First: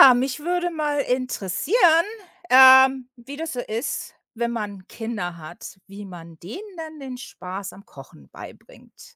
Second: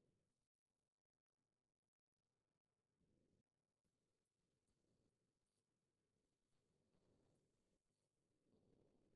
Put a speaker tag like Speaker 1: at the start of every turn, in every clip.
Speaker 1: Ja, mich würde mal interessieren, wie das so ist, wenn man Kinder hat, wie man denen dann den Spaß am Kochen beibringt.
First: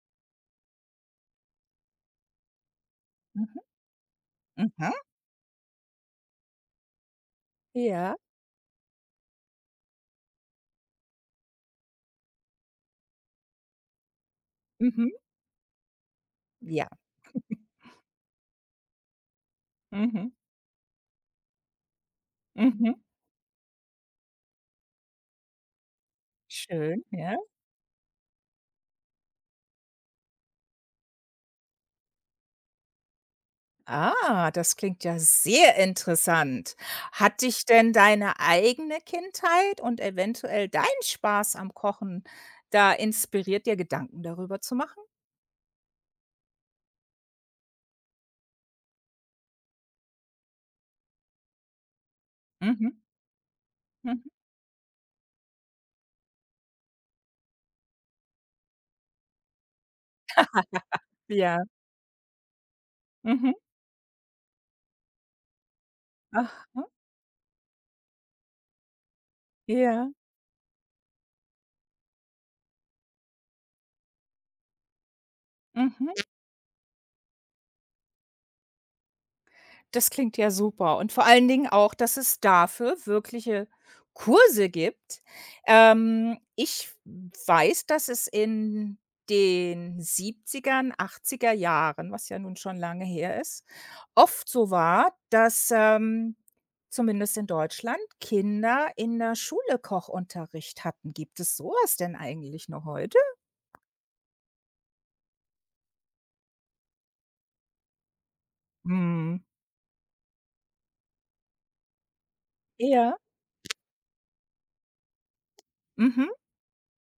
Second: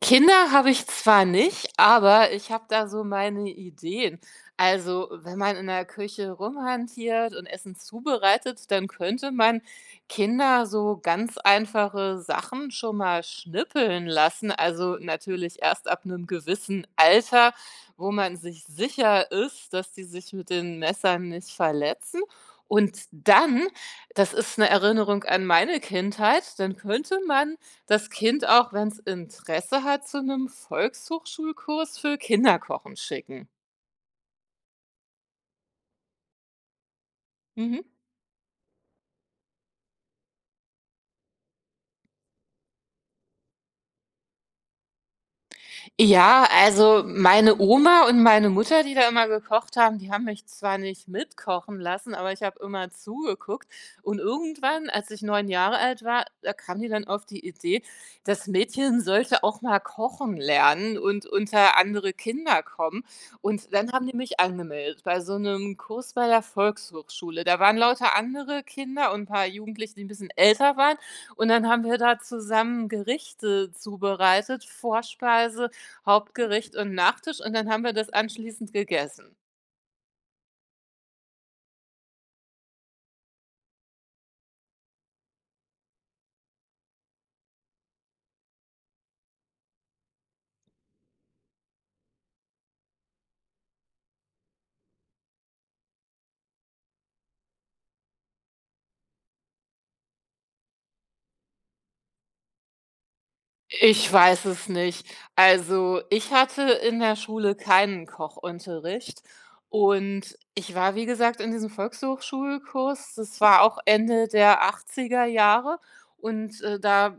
Speaker 2: Kinder habe ich zwar nicht, aber ich habe da so meine
Speaker 1: Mhm,
Speaker 2: Ideen.
Speaker 1: mhm.
Speaker 2: Also, wenn man in der Küche rumhantiert und Essen
Speaker 1: Ja.
Speaker 2: zubereitet, dann könnte man Kinder so ganz einfache Sachen schon mal schnippeln lassen. Also
Speaker 1: Mhm.
Speaker 2: natürlich erst ab einem gewissen
Speaker 1: Ja.
Speaker 2: Alter, wo man sich sicher ist, dass die
Speaker 1: Mhm,
Speaker 2: sich mit den Messern nicht verletzen.
Speaker 1: mhm.
Speaker 2: Und dann, das ist eine Erinnerung an meine Kindheit, dann
Speaker 1: Schön,
Speaker 2: könnte
Speaker 1: ja.
Speaker 2: man das Kind auch, wenn's Interesse hat, zu 'nem Volkshochschulkurs für Kinderkochen schicken.
Speaker 1: Ah, das klingt ja sehr interessant. Hat dich
Speaker 2: Mhm.
Speaker 1: denn deine eigene Kindheit und eventuell dein Spaß am Kochen da inspiriert, dir Gedanken darüber zu machen?
Speaker 2: Ja, also meine Oma und meine Mutter, die da immer gekocht haben, die haben mich zwar nicht mitkochen lassen, aber ich habe
Speaker 1: Mhm,
Speaker 2: immer zugeguckt. Und
Speaker 1: mhm.
Speaker 2: irgendwann, als ich 9 Jahre alt war, da kam die dann auf die Idee, das Mädchen sollte auch mal kochen lernen und
Speaker 1: Ja.
Speaker 2: unter andere Kinder kommen.
Speaker 1: Mhm.
Speaker 2: Und dann haben die mich angemeldet bei so einem Kurs bei der
Speaker 1: Aha.
Speaker 2: Volkshochschule. Da waren lauter andere Kinder und 'n paar Jugendliche, die ein
Speaker 1: Ja,
Speaker 2: bisschen älter waren. Und dann haben wir da zusammen Gerichte zubereitet, Vorspeise,
Speaker 1: mhm.
Speaker 2: Hauptgericht und Nachtisch, und dann haben wir das anschließend gegessen.
Speaker 1: Das klingt ja super und vor allen Dingen auch, dass es dafür wirkliche Kurse gibt. Ich weiß, dass es in den 70er achtziger Jahren, was ja nun schon lange her ist, oft so war, dass, zumindest in Deutschland, Kinder in der Schule Kochunterricht hatten. Gibt es so was denn eigentlich noch heute?
Speaker 2: Ich weiß es nicht. Also, ich hatte in der Schule keinen Kochunterricht
Speaker 1: Mhm.
Speaker 2: und ich war, wie gesagt, in diesem Volkshochschulkurs.
Speaker 1: Ja.
Speaker 2: Das war auch Ende der 80er Jahre
Speaker 1: Mhm.
Speaker 2: und, da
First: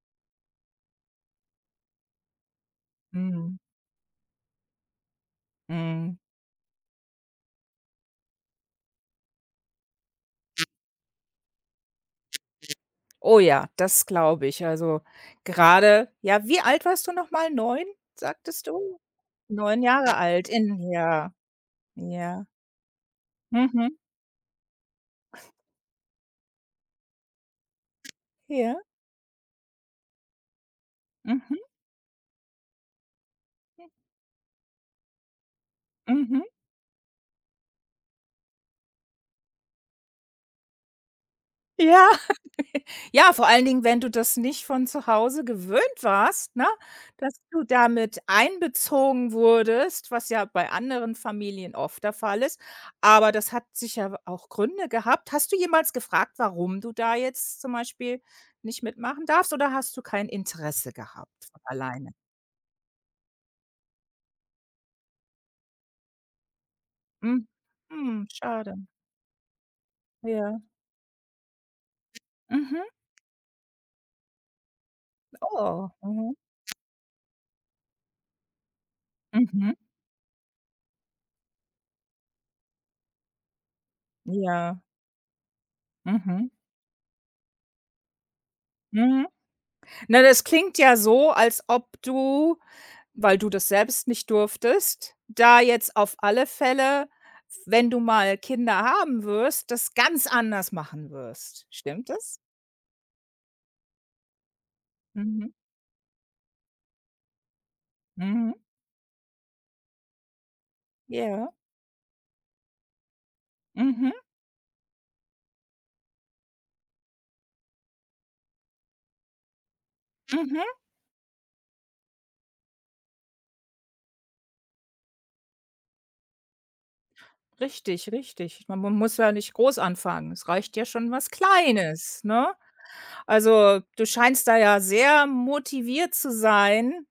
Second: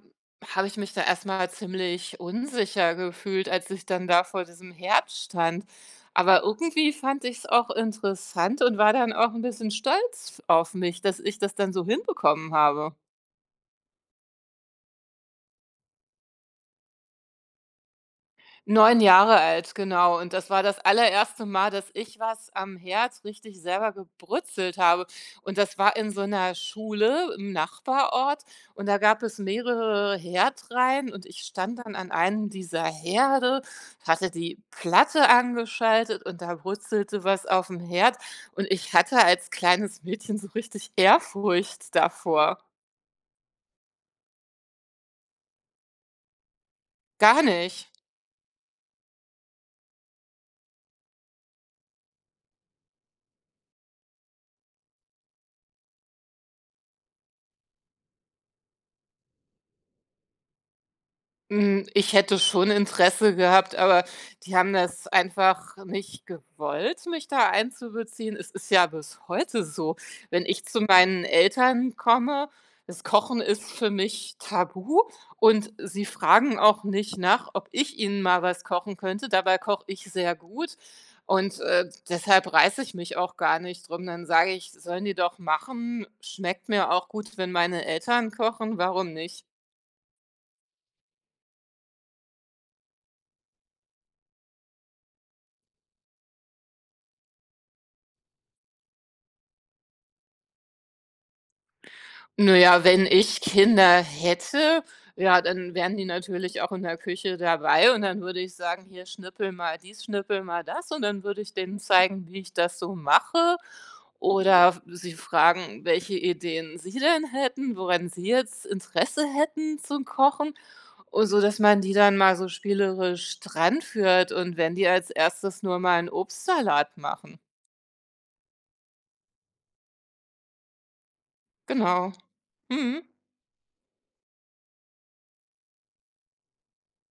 Speaker 2: habe ich mich da erstmal ziemlich unsicher gefühlt,
Speaker 1: Mhm.
Speaker 2: als ich dann da vor diesem Herd stand.
Speaker 1: Mhm.
Speaker 2: Aber irgendwie fand ich es auch interessant und war dann auch ein bisschen stolz auf mich, dass ich das dann so hinbekommen habe.
Speaker 1: Oh ja, das glaube ich. Also, gerade ja, wie alt warst du noch mal? 9, sagtest du?
Speaker 2: 9 Jahre alt,
Speaker 1: Neun Jahre
Speaker 2: genau. Und
Speaker 1: alt
Speaker 2: das war das
Speaker 1: in ja,
Speaker 2: allererste Mal, dass ich
Speaker 1: ja.
Speaker 2: was am Herd richtig selber
Speaker 1: Mhm.
Speaker 2: gebrutzelt habe. Und das war in so einer Schule im Nachbarort
Speaker 1: Ja.
Speaker 2: und da gab es mehrere Herdreihen und ich
Speaker 1: Mhm.
Speaker 2: stand dann an einem dieser Herde, hatte die Platte angeschaltet
Speaker 1: Mhm.
Speaker 2: und da brutzelte was auf dem Herd und ich hatte als kleines Mädchen so richtig Ehrfurcht
Speaker 1: Ja.
Speaker 2: davor.
Speaker 1: Ja, vor allen Dingen, wenn du das nicht von zu Hause gewöhnt warst, ne, dass
Speaker 2: Gar
Speaker 1: du
Speaker 2: nicht.
Speaker 1: damit einbezogen wurdest, was ja bei anderen Familien oft der Fall ist. Aber das hat sicher auch Gründe gehabt. Hast du jemals gefragt, warum du da jetzt zum Beispiel nicht mitmachen darfst oder hast du kein Interesse gehabt von
Speaker 2: Hm,
Speaker 1: alleine?
Speaker 2: ich hätte schon Interesse gehabt, aber die haben das einfach nicht gewollt, mich
Speaker 1: Hm.
Speaker 2: da
Speaker 1: Hm,
Speaker 2: einzubeziehen. Es ist
Speaker 1: schade.
Speaker 2: ja bis heute so, wenn
Speaker 1: Ja.
Speaker 2: ich zu meinen Eltern komme,
Speaker 1: Mhm.
Speaker 2: das Kochen ist für mich tabu und
Speaker 1: Oh.
Speaker 2: sie
Speaker 1: Mhm.
Speaker 2: fragen auch nicht nach, ob ich ihnen mal was kochen könnte. Dabei
Speaker 1: Mhm.
Speaker 2: koche ich sehr gut und, deshalb reiße ich mich auch gar nicht drum. Dann sage ich:
Speaker 1: Ja.
Speaker 2: „Sollen die doch machen.
Speaker 1: Mhm.
Speaker 2: Schmeckt mir auch gut, wenn meine Eltern kochen. Warum
Speaker 1: Mhm.
Speaker 2: nicht?“
Speaker 1: Na, das klingt ja so, als ob du, weil du das selbst nicht durftest, da jetzt auf alle Fälle, wenn du mal Kinder haben wirst, das ganz anders machen wirst. Stimmt das?
Speaker 2: Naja, wenn ich Kinder hätte, ja,
Speaker 1: Mhm.
Speaker 2: dann wären die natürlich auch in der Küche dabei und dann würde
Speaker 1: Mhm.
Speaker 2: ich sagen: „Hier, schnippel mal dies, schnippel mal das“, und dann würde
Speaker 1: Ja.
Speaker 2: ich denen zeigen, wie ich das so mache.
Speaker 1: Mhm.
Speaker 2: Oder sie fragen, welche Ideen sie denn hätten, woran sie jetzt Interesse hätten zum Kochen
Speaker 1: Mhm.
Speaker 2: und so, dass man die dann mal so spielerisch dran führt und wenn die als Erstes nur mal einen Obstsalat machen.
Speaker 1: Richtig, richtig. Man muss ja nicht groß anfangen. Es reicht ja schon was
Speaker 2: Genau.
Speaker 1: Kleines, ne?
Speaker 2: Mhm.
Speaker 1: Also, du scheinst da ja sehr motiviert zu sein,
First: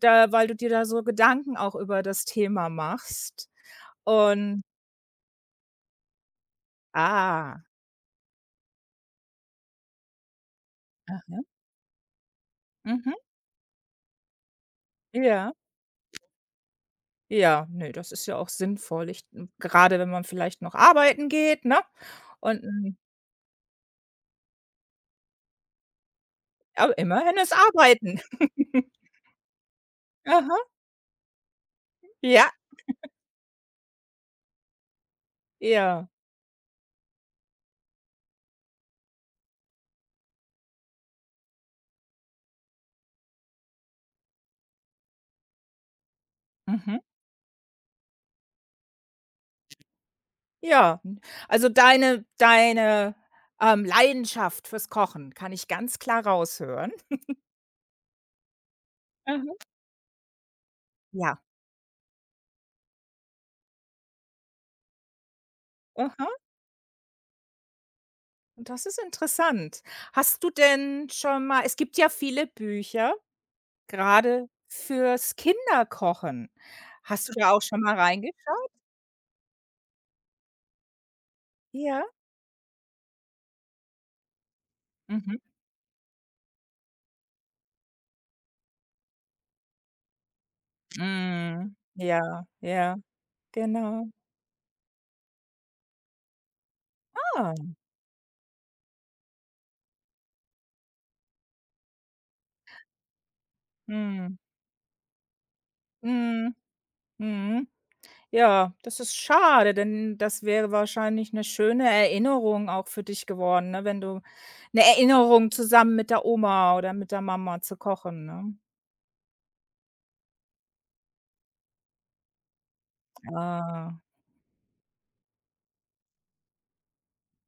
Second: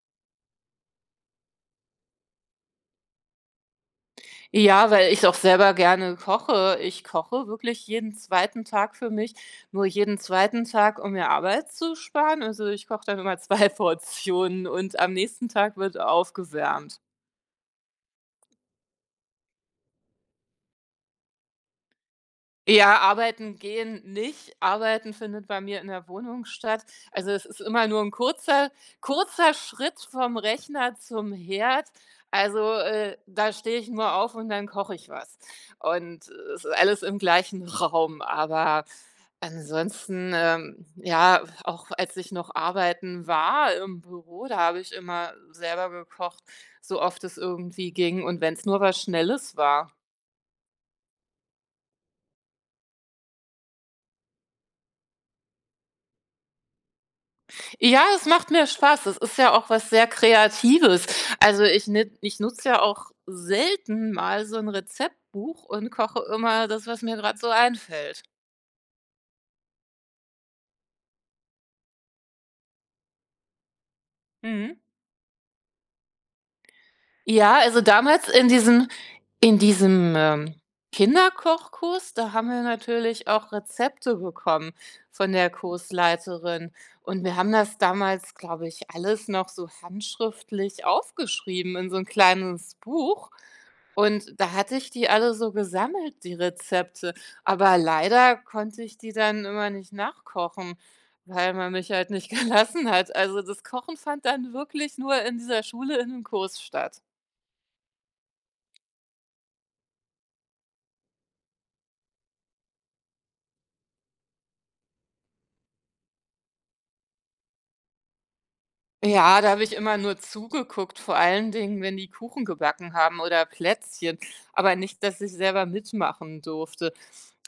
Speaker 1: da weil du dir da so Gedanken auch über das Thema machst und.
Speaker 2: Ja, weil ich auch selber gerne koche. Ich koche
Speaker 1: Ah.
Speaker 2: wirklich jeden zweiten Tag für mich, nur jeden zweiten Tag, um mir
Speaker 1: Aha.
Speaker 2: Arbeit zu sparen. Also, ich koche
Speaker 1: Mhm.
Speaker 2: dann immer 2 Portionen und am nächsten
Speaker 1: Ja,
Speaker 2: Tag wird aufgewärmt.
Speaker 1: ja, ne, das ist ja auch sinnvoll. Wenn man vielleicht noch arbeiten geht, ne? Und,
Speaker 2: Ja, arbeiten gehen nicht. Arbeiten findet bei mir in der Wohnung statt.
Speaker 1: aber
Speaker 2: Also,
Speaker 1: immerhin
Speaker 2: es
Speaker 1: ist
Speaker 2: ist immer nur ein
Speaker 1: Arbeiten.
Speaker 2: kurzer kurzer Schritt vom
Speaker 1: Aha.
Speaker 2: Rechner zum Herd.
Speaker 1: Ja,
Speaker 2: Also, da stehe ich nur auf und dann koche ich was.
Speaker 1: ja.
Speaker 2: Und es ist alles im gleichen Raum, aber ansonsten, ja, auch als ich noch arbeiten war im Büro, da habe ich immer selber gekocht,
Speaker 1: Mhm.
Speaker 2: so oft es irgendwie ging und wenn es nur was Schnelles war.
Speaker 1: Ja, also deine Leidenschaft fürs Kochen kann ich ganz klar raushören.
Speaker 2: Ja, es macht mir Spaß. Es ist ja
Speaker 1: Aha.
Speaker 2: auch was sehr Kreatives.
Speaker 1: Ja.
Speaker 2: Also, ich nutze ja auch selten mal so ein Rezeptbuch und koche
Speaker 1: Aha.
Speaker 2: immer das, was mir gerade so einfällt.
Speaker 1: Und das ist interessant. Hast du denn schon mal, es gibt ja viele Bücher, gerade
Speaker 2: Mhm.
Speaker 1: fürs Kinderkochen. Hast du da
Speaker 2: Ja,
Speaker 1: auch
Speaker 2: also
Speaker 1: schon mal
Speaker 2: damals in
Speaker 1: reingeschaut?
Speaker 2: diesem
Speaker 1: Ja?
Speaker 2: Kinderkochkurs, da haben wir natürlich auch Rezepte bekommen von
Speaker 1: Mhm.
Speaker 2: der Kursleiterin und wir haben das damals, glaube ich, alles noch so handschriftlich
Speaker 1: Mhm.
Speaker 2: aufgeschrieben in so ein
Speaker 1: Ja,
Speaker 2: kleines
Speaker 1: ja,
Speaker 2: Buch
Speaker 1: genau.
Speaker 2: und da hatte ich die alle so gesammelt, die Rezepte,
Speaker 1: Ah,
Speaker 2: aber leider konnte ich die dann immer nicht nachkochen, weil man mich halt nicht gelassen hat. Also, das Kochen fand
Speaker 1: mhm.
Speaker 2: dann wirklich nur in dieser Schule in 'nem
Speaker 1: Mhm.
Speaker 2: Kurs statt.
Speaker 1: Mhm. Ja, das ist schade, denn das wäre wahrscheinlich 'ne schöne Erinnerung auch für dich geworden, ne, wenn du 'ne Erinnerung zusammen mit der Oma oder mit der Mama zu kochen, ne?
Speaker 2: Ja, da habe ich immer nur zugeguckt, vor allen Dingen, wenn die Kuchen gebacken haben oder
Speaker 1: Ah.
Speaker 2: Plätzchen, aber nicht, dass ich selber mitmachen durfte.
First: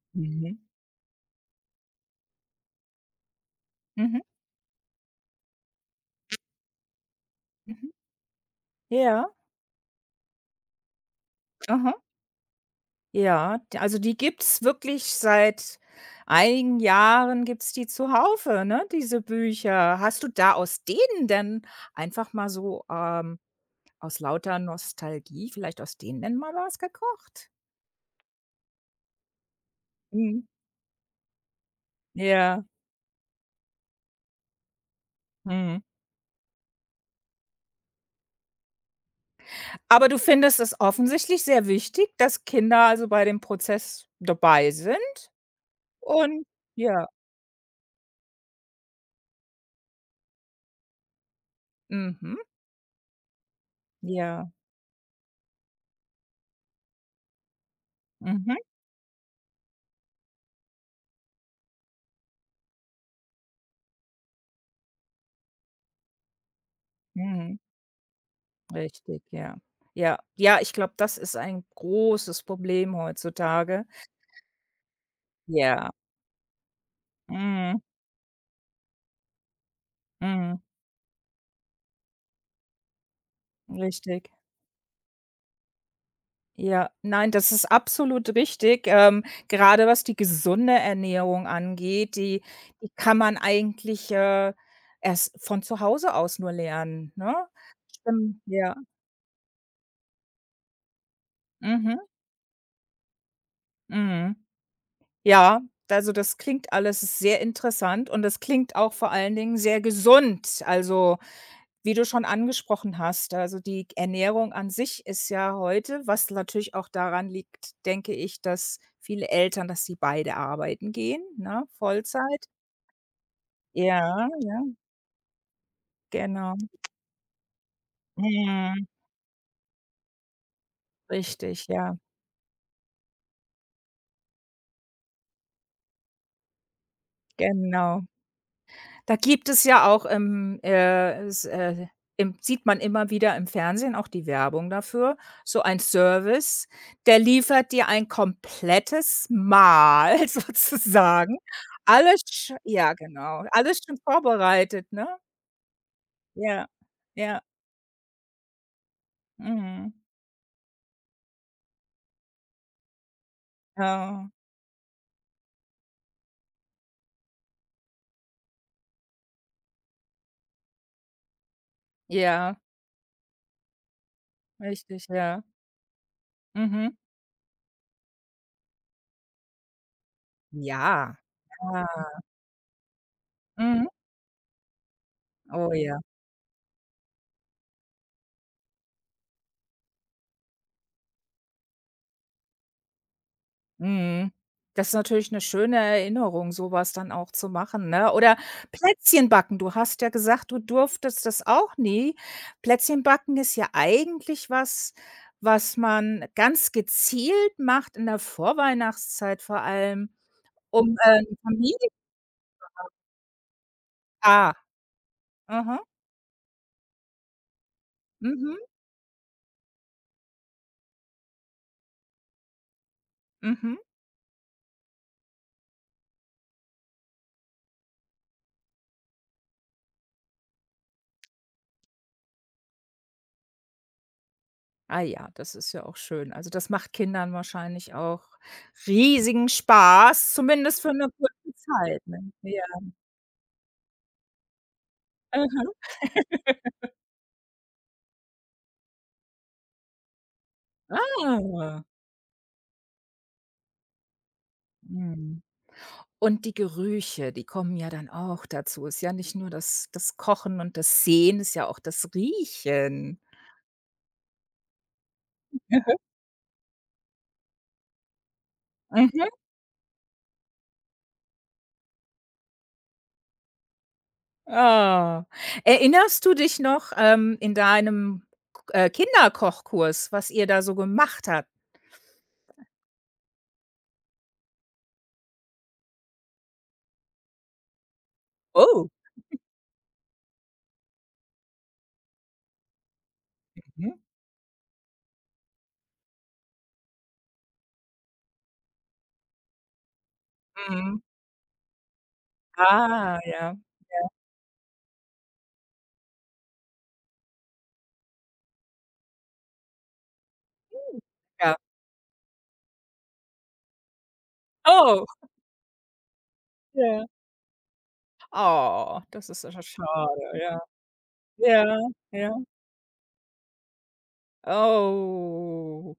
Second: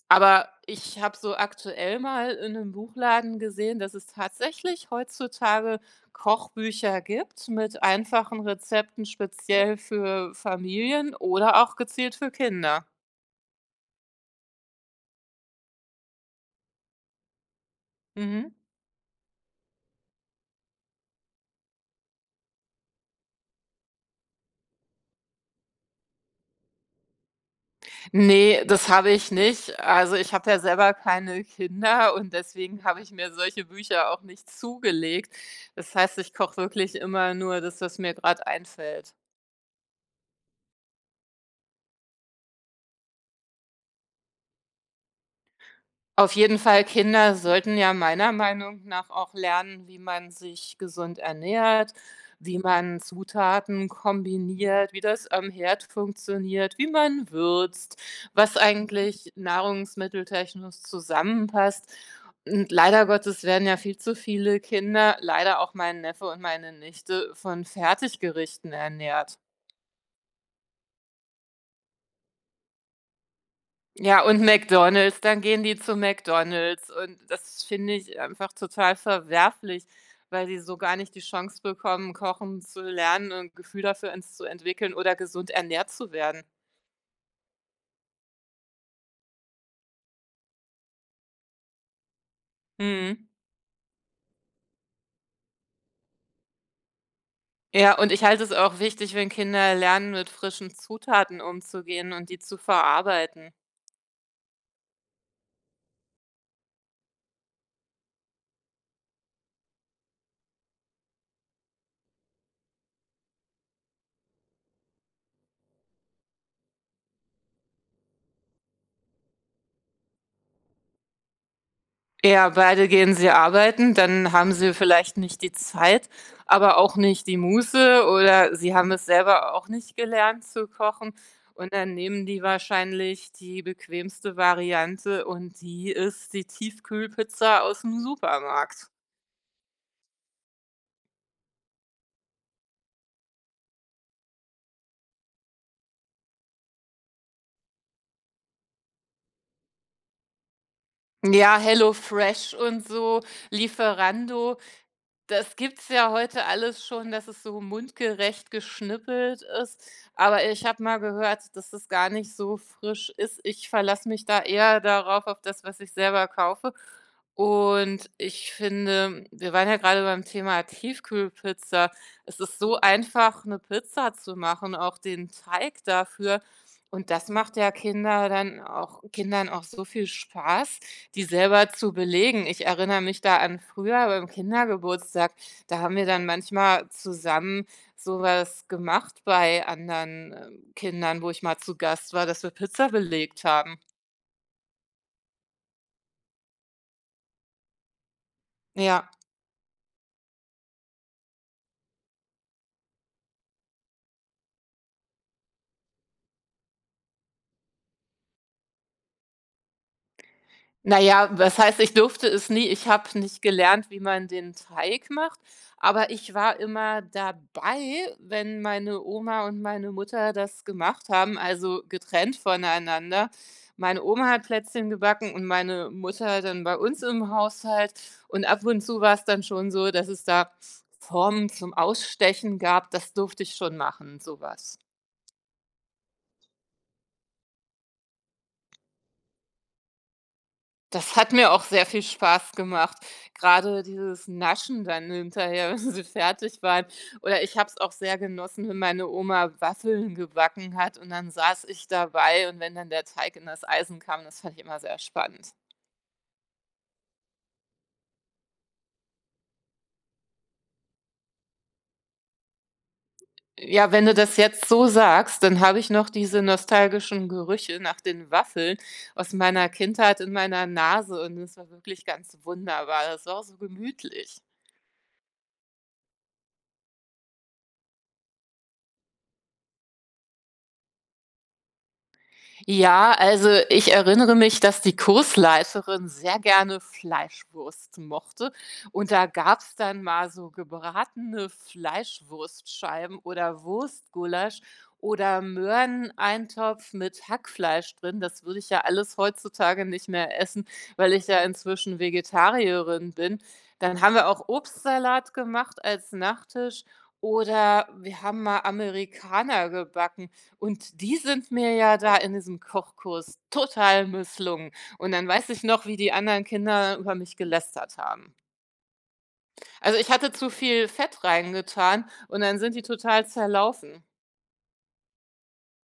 Speaker 2: Aber
Speaker 1: Mhm.
Speaker 2: ich habe so aktuell mal in einem Buchladen gesehen, dass es
Speaker 1: Mhm.
Speaker 2: tatsächlich heutzutage Kochbücher gibt mit
Speaker 1: Mhm.
Speaker 2: einfachen Rezepten
Speaker 1: Ja.
Speaker 2: speziell für Familien oder auch
Speaker 1: Aha.
Speaker 2: gezielt für Kinder.
Speaker 1: Ja, d also die gibt's wirklich seit einigen Jahren, gibt's die
Speaker 2: Mhm.
Speaker 1: zuhaufe, ne, diese Bücher. Hast du da aus denen denn einfach mal so, aus lauter Nostalgie vielleicht aus denen denn mal was gekocht?
Speaker 2: Ne, das habe ich nicht. Also, ich
Speaker 1: Mhm.
Speaker 2: habe ja selber keine Kinder und
Speaker 1: Ja,
Speaker 2: deswegen habe ich mir solche Bücher auch nicht zugelegt.
Speaker 1: mhm.
Speaker 2: Das heißt, ich koche wirklich immer nur das, was mir gerade einfällt.
Speaker 1: Aber du findest es offensichtlich sehr wichtig, dass Kinder also bei dem Prozess dabei sind
Speaker 2: Auf
Speaker 1: und
Speaker 2: jeden Fall,
Speaker 1: ja,
Speaker 2: Kinder sollten ja meiner Meinung nach auch lernen, wie man sich gesund ernährt,
Speaker 1: mhm,
Speaker 2: wie man Zutaten
Speaker 1: ja,
Speaker 2: kombiniert, wie das am Herd funktioniert, wie man würzt,
Speaker 1: mhm,
Speaker 2: was eigentlich nahrungsmitteltechnisch zusammenpasst. Und leider Gottes werden ja viel zu viele Kinder, leider auch mein Neffe und meine Nichte,
Speaker 1: mhm.
Speaker 2: von Fertiggerichten
Speaker 1: Richtig,
Speaker 2: ernährt.
Speaker 1: ja. Ja, ja, ich glaube, das ist ein großes Problem heutzutage.
Speaker 2: Ja, und McDonald's, dann gehen die
Speaker 1: Ja,
Speaker 2: zu McDonald's und das
Speaker 1: mhm,
Speaker 2: finde ich einfach total verwerflich, weil
Speaker 1: mhm,
Speaker 2: sie so gar nicht die Chance bekommen, kochen zu lernen und 'n Gefühl dafür
Speaker 1: richtig.
Speaker 2: ents zu entwickeln oder gesund ernährt zu werden.
Speaker 1: Ja, nein, das ist absolut richtig. Gerade was die gesunde Ernährung angeht, die kann
Speaker 2: Mhm.
Speaker 1: man eigentlich, erst von zu Hause aus nur lernen, ne?
Speaker 2: Ja, und ich
Speaker 1: Stimmt,
Speaker 2: halte es
Speaker 1: ja.
Speaker 2: auch wichtig, wenn Kinder lernen, mit frischen Zutaten
Speaker 1: Mhm,
Speaker 2: umzugehen und die zu verarbeiten.
Speaker 1: mhm. Ja, also das klingt alles sehr interessant und das klingt auch vor allen Dingen sehr gesund. Also, wie du schon angesprochen hast, also die Ernährung an sich ist ja heute was, natürlich auch daran liegt, denke ich, dass viele Eltern dass sie beide arbeiten gehen, ne, Vollzeit.
Speaker 2: Ja, beide gehen sie arbeiten,
Speaker 1: Ja,
Speaker 2: dann haben
Speaker 1: ja,
Speaker 2: sie vielleicht nicht die Zeit,
Speaker 1: genau.
Speaker 2: aber auch nicht die Muße oder sie
Speaker 1: Mhm.
Speaker 2: haben es selber auch nicht gelernt zu kochen
Speaker 1: Richtig,
Speaker 2: und dann
Speaker 1: ja,
Speaker 2: nehmen die wahrscheinlich die bequemste Variante und die ist die Tiefkühlpizza aus dem
Speaker 1: genau.
Speaker 2: Supermarkt.
Speaker 1: Da gibt es ja auch im sieht man immer wieder im Fernsehen auch die Werbung dafür, so ein Service, der liefert dir ein komplettes Mahl sozusagen.
Speaker 2: Ja,
Speaker 1: Alles sch
Speaker 2: HelloFresh und
Speaker 1: Ja,
Speaker 2: so,
Speaker 1: genau, alles schon
Speaker 2: Lieferando,
Speaker 1: vorbereitet, ne?
Speaker 2: das gibt's ja heute
Speaker 1: Ja,
Speaker 2: alles schon, dass
Speaker 1: ja,
Speaker 2: es so mundgerecht geschnippelt ist.
Speaker 1: mhm.
Speaker 2: Aber ich habe mal gehört, dass das gar nicht so frisch ist. Ich verlasse mich
Speaker 1: Ja,
Speaker 2: da eher darauf, auf das, was ich selber kaufe. Und ich finde, wir waren ja gerade beim Thema Tiefkühlpizza. Es
Speaker 1: ja,
Speaker 2: ist so einfach, eine Pizza zu machen, auch
Speaker 1: richtig,
Speaker 2: den
Speaker 1: ja.
Speaker 2: Teig dafür.
Speaker 1: Mhm.
Speaker 2: Und das macht ja Kinder dann auch Kindern auch so viel Spaß.
Speaker 1: Ja,
Speaker 2: Die selber
Speaker 1: ja,
Speaker 2: zu belegen. Ich erinnere mich da an
Speaker 1: mhm.
Speaker 2: früher beim Kindergeburtstag,
Speaker 1: Oh
Speaker 2: da haben
Speaker 1: ja.
Speaker 2: wir dann manchmal zusammen sowas gemacht bei anderen, Kindern, wo ich mal zu Gast war, dass wir Pizza belegt haben.
Speaker 1: Mhm. Das ist natürlich 'ne schöne Erinnerung, so was dann auch zu machen, ne? Oder
Speaker 2: Ja.
Speaker 1: Plätzchen backen. Du hast ja gesagt, du durftest das auch nie. Plätzchen backen ist ja eigentlich was, was man ganz gezielt macht in der Vorweihnachtszeit vor allem, um,
Speaker 2: Na ja, was heißt,
Speaker 1: Familie
Speaker 2: ich durfte es nie. Ich habe nicht gelernt, wie man
Speaker 1: ah,
Speaker 2: den Teig macht,
Speaker 1: aha,
Speaker 2: aber ich war immer dabei,
Speaker 1: mhm,
Speaker 2: wenn meine Oma und meine Mutter das gemacht haben, also getrennt voneinander.
Speaker 1: mhm.
Speaker 2: Meine Oma hat Plätzchen gebacken und meine Mutter dann bei uns im Haushalt und ab und zu war es dann schon so, dass es da Formen zum Ausstechen gab. Das durfte ich schon machen, sowas.
Speaker 1: Ah ja, das ist ja auch schön. Also, das macht Kindern wahrscheinlich auch riesigen Spaß, zumindest für 'ne
Speaker 2: Das hat mir
Speaker 1: kurze
Speaker 2: auch sehr
Speaker 1: Zeit,
Speaker 2: viel
Speaker 1: ne?
Speaker 2: Spaß
Speaker 1: Ja.
Speaker 2: gemacht. Gerade dieses Naschen dann hinterher, wenn sie fertig waren. Oder ich habe es auch sehr genossen, wenn meine Oma Waffeln gebacken hat und dann saß
Speaker 1: Aha.
Speaker 2: ich dabei und wenn dann der Teig in das Eisen kam, das fand ich immer sehr
Speaker 1: Mhm.
Speaker 2: spannend.
Speaker 1: Und die Gerüche, die kommen ja dann auch dazu. Ist ja nicht nur das Kochen und das Sehen, ist ja auch das Riechen.
Speaker 2: Ja, wenn du das jetzt so sagst, dann habe ich noch diese nostalgischen Gerüche nach den Waffeln
Speaker 1: Mhm.
Speaker 2: aus meiner Kindheit in meiner Nase und es war wirklich ganz wunderbar. Das war auch so gemütlich.
Speaker 1: Ah. Erinnerst du dich noch, in deinem Kinderkochkurs, was ihr da so gemacht habt?
Speaker 2: Ja, also ich erinnere mich, dass die Kursleiterin sehr gerne Fleischwurst mochte.
Speaker 1: Oh.
Speaker 2: Und da gab's dann mal so gebratene Fleischwurstscheiben oder
Speaker 1: Mhm.
Speaker 2: Wurstgulasch oder Möhreneintopf mit Hackfleisch drin. Das würde ich ja alles heutzutage nicht mehr essen,
Speaker 1: Mhm.
Speaker 2: weil ich ja inzwischen Vegetarierin
Speaker 1: Ah,
Speaker 2: bin.
Speaker 1: ja.
Speaker 2: Dann haben wir auch Obstsalat gemacht als Nachtisch. Oder wir haben mal Amerikaner gebacken. Und die sind
Speaker 1: Ja.
Speaker 2: mir ja da in diesem Kochkurs total misslungen.
Speaker 1: Oh,
Speaker 2: Und dann weiß ich noch, wie die anderen Kinder
Speaker 1: ja.
Speaker 2: über mich gelästert haben.
Speaker 1: Oh, das ist ja
Speaker 2: Also, ich
Speaker 1: schade,
Speaker 2: hatte zu
Speaker 1: ja.
Speaker 2: viel Fett
Speaker 1: Ja,
Speaker 2: reingetan
Speaker 1: ja.
Speaker 2: und dann sind die total zerlaufen.
Speaker 1: Oh,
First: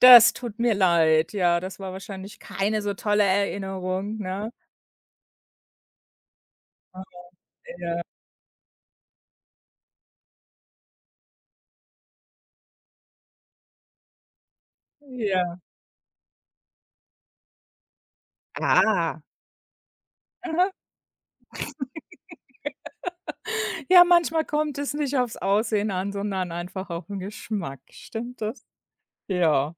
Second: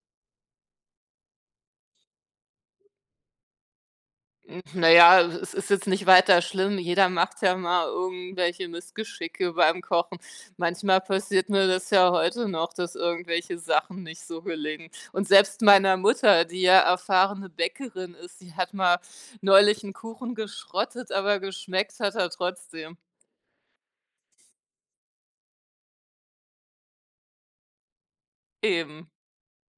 Speaker 1: das tut mir leid. Ja, das war wahrscheinlich keine so tolle Erinnerung, ne?
Speaker 2: Hm, na ja, es ist jetzt nicht weiter schlimm.
Speaker 1: Ah,
Speaker 2: Jeder macht ja mal
Speaker 1: ja,
Speaker 2: irgendwelche Missgeschicke beim Kochen. Manchmal passiert mir das ja heute noch, dass irgendwelche Sachen nicht so gelingen. Und
Speaker 1: ja.
Speaker 2: selbst meiner Mutter, die ja erfahrene Bäckerin ist, die hat mal
Speaker 1: Ah.
Speaker 2: neulich einen Kuchen
Speaker 1: Aha.
Speaker 2: geschrottet, aber geschmeckt hat er trotzdem.
Speaker 1: Ja, manchmal kommt es nicht aufs Aussehen an, sondern einfach auf den Geschmack. Stimmt das?
Speaker 2: Eben.
Speaker 1: Ja.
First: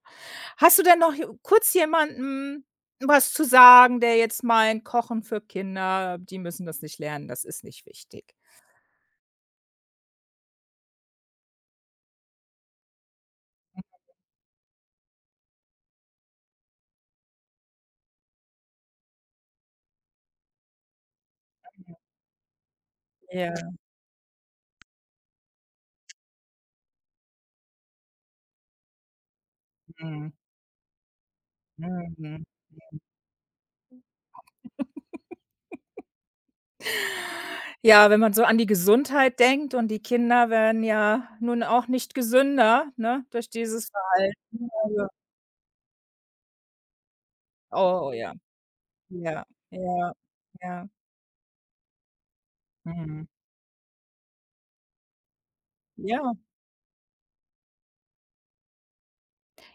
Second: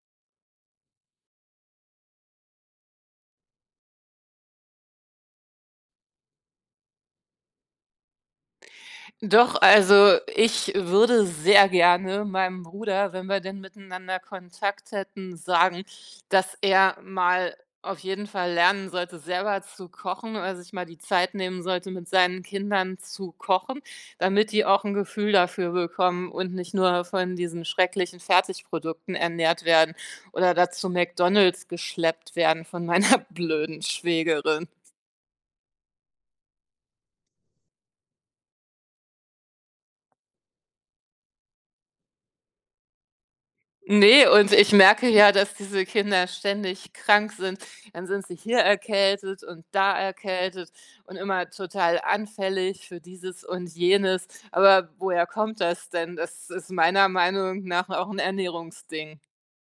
Speaker 1: Hast du denn noch j kurz jemandem was zu sagen, der jetzt meint: „Kochen für Kinder, die müssen das nicht lernen, das ist nicht wichtig?“
Speaker 2: Doch, also ich würde sehr gerne meinem Bruder, wenn wir denn miteinander Kontakt hätten, sagen, dass er mal auf jeden Fall lernen sollte, selber zu kochen oder sich mal die Zeit nehmen sollte, mit seinen Kindern zu
Speaker 1: Ja,
Speaker 2: kochen, damit die auch ein Gefühl dafür bekommen und nicht nur von diesen schrecklichen Fertigprodukten ernährt werden
Speaker 1: mhm,
Speaker 2: oder dazu McDonald's geschleppt
Speaker 1: mhm.
Speaker 2: werden von meiner blöden Schwägerin.
Speaker 1: Ja, wenn man so an die Gesundheit denkt und die Kinder werden ja nun auch nicht gesünder, ne, durch dieses
Speaker 2: Ne, und
Speaker 1: Verhalten.
Speaker 2: ich
Speaker 1: Also
Speaker 2: merke ja, dass diese Kinder ständig krank sind. Dann
Speaker 1: oh
Speaker 2: sind
Speaker 1: ja,
Speaker 2: sie hier erkältet
Speaker 1: ja,
Speaker 2: und da
Speaker 1: ja,
Speaker 2: erkältet
Speaker 1: ja,
Speaker 2: und immer total anfällig für
Speaker 1: mhm.
Speaker 2: dieses und jenes. Aber woher kommt das denn?
Speaker 1: Ja,
Speaker 2: Das ist meiner Meinung nach auch ein Ernährungsding.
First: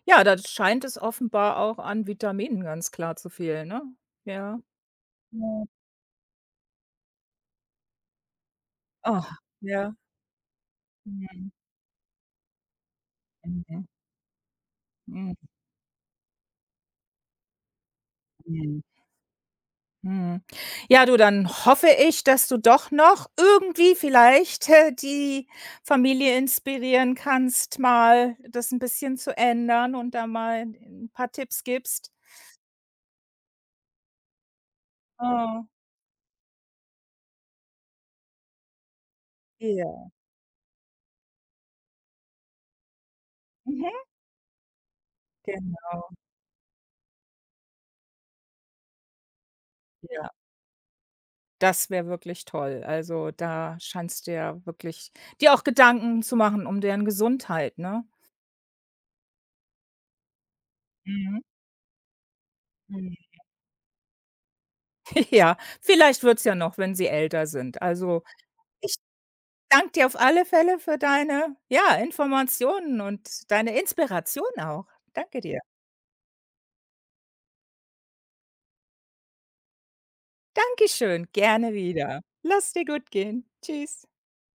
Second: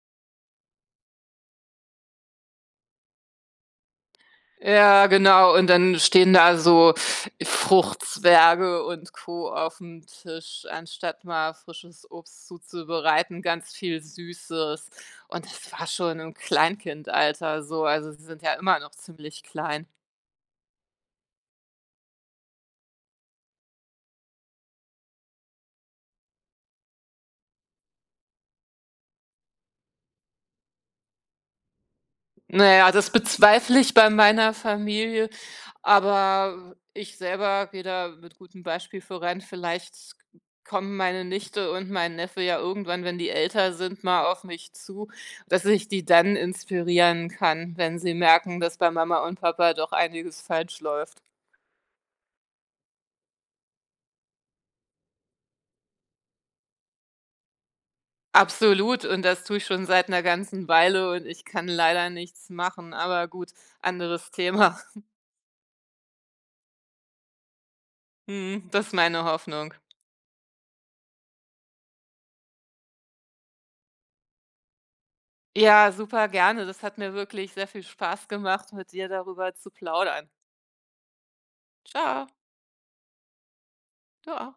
Speaker 1: ja, da scheint es offenbar auch an Vitaminen ganz klar zu fehlen, ne? Ja,
Speaker 2: Ja, genau.
Speaker 1: ja.
Speaker 2: Und dann stehen da so Fruchtzwerge und
Speaker 1: Oh,
Speaker 2: Co. auf
Speaker 1: ja.
Speaker 2: dem Tisch, anstatt
Speaker 1: Mhm,
Speaker 2: mal frisches Obst zuzubereiten, ganz
Speaker 1: mhm,
Speaker 2: viel Süßes.
Speaker 1: mhm.
Speaker 2: Und das war schon im Kleinkindalter so. Also, sie sind ja immer
Speaker 1: Mhm.
Speaker 2: noch ziemlich klein.
Speaker 1: Mhm. Ja, du, dann hoffe ich, dass du doch noch irgendwie vielleicht, die Familie inspirieren kannst, mal das ein bisschen zu ändern und da mal ein paar Tipps gibst.
Speaker 2: Na ja, das bezweifle ich bei meiner Familie,
Speaker 1: Ah.
Speaker 2: aber ich selber gehe da mit gutem Beispiel voran. Vielleicht
Speaker 1: Ja,
Speaker 2: kommen meine Nichte und mein Neffe ja irgendwann, wenn die älter
Speaker 1: mhm,
Speaker 2: sind, mal auf mich zu, dass ich die
Speaker 1: genau,
Speaker 2: dann inspirieren kann, wenn sie merken, dass bei Mama und Papa doch
Speaker 1: ja.
Speaker 2: einiges falsch läuft.
Speaker 1: Das wäre wirklich toll. Also, da scheinst du ja wirklich dir auch Gedanken zu machen um deren Gesundheit, ne?
Speaker 2: Absolut, und das tue ich schon seit einer ganzen Weile und
Speaker 1: Mhm,
Speaker 2: ich kann leider nichts machen, aber
Speaker 1: mhm.
Speaker 2: gut, anderes Thema.
Speaker 1: Ja, vielleicht wird's ja noch, wenn sie älter sind. Also,
Speaker 2: Mhm, das ist
Speaker 1: ich
Speaker 2: meine Hoffnung.
Speaker 1: danke dir auf alle Fälle für deine, ja, Informationen und deine Inspiration auch. Danke dir.
Speaker 2: Ja, super gerne. Das hat mir wirklich sehr viel Spaß gemacht, mit dir darüber zu plaudern.
Speaker 1: Dankeschön, gerne wieder.
Speaker 2: Ciao,
Speaker 1: Lass dir gut gehen. Tschüss.
Speaker 2: du auch.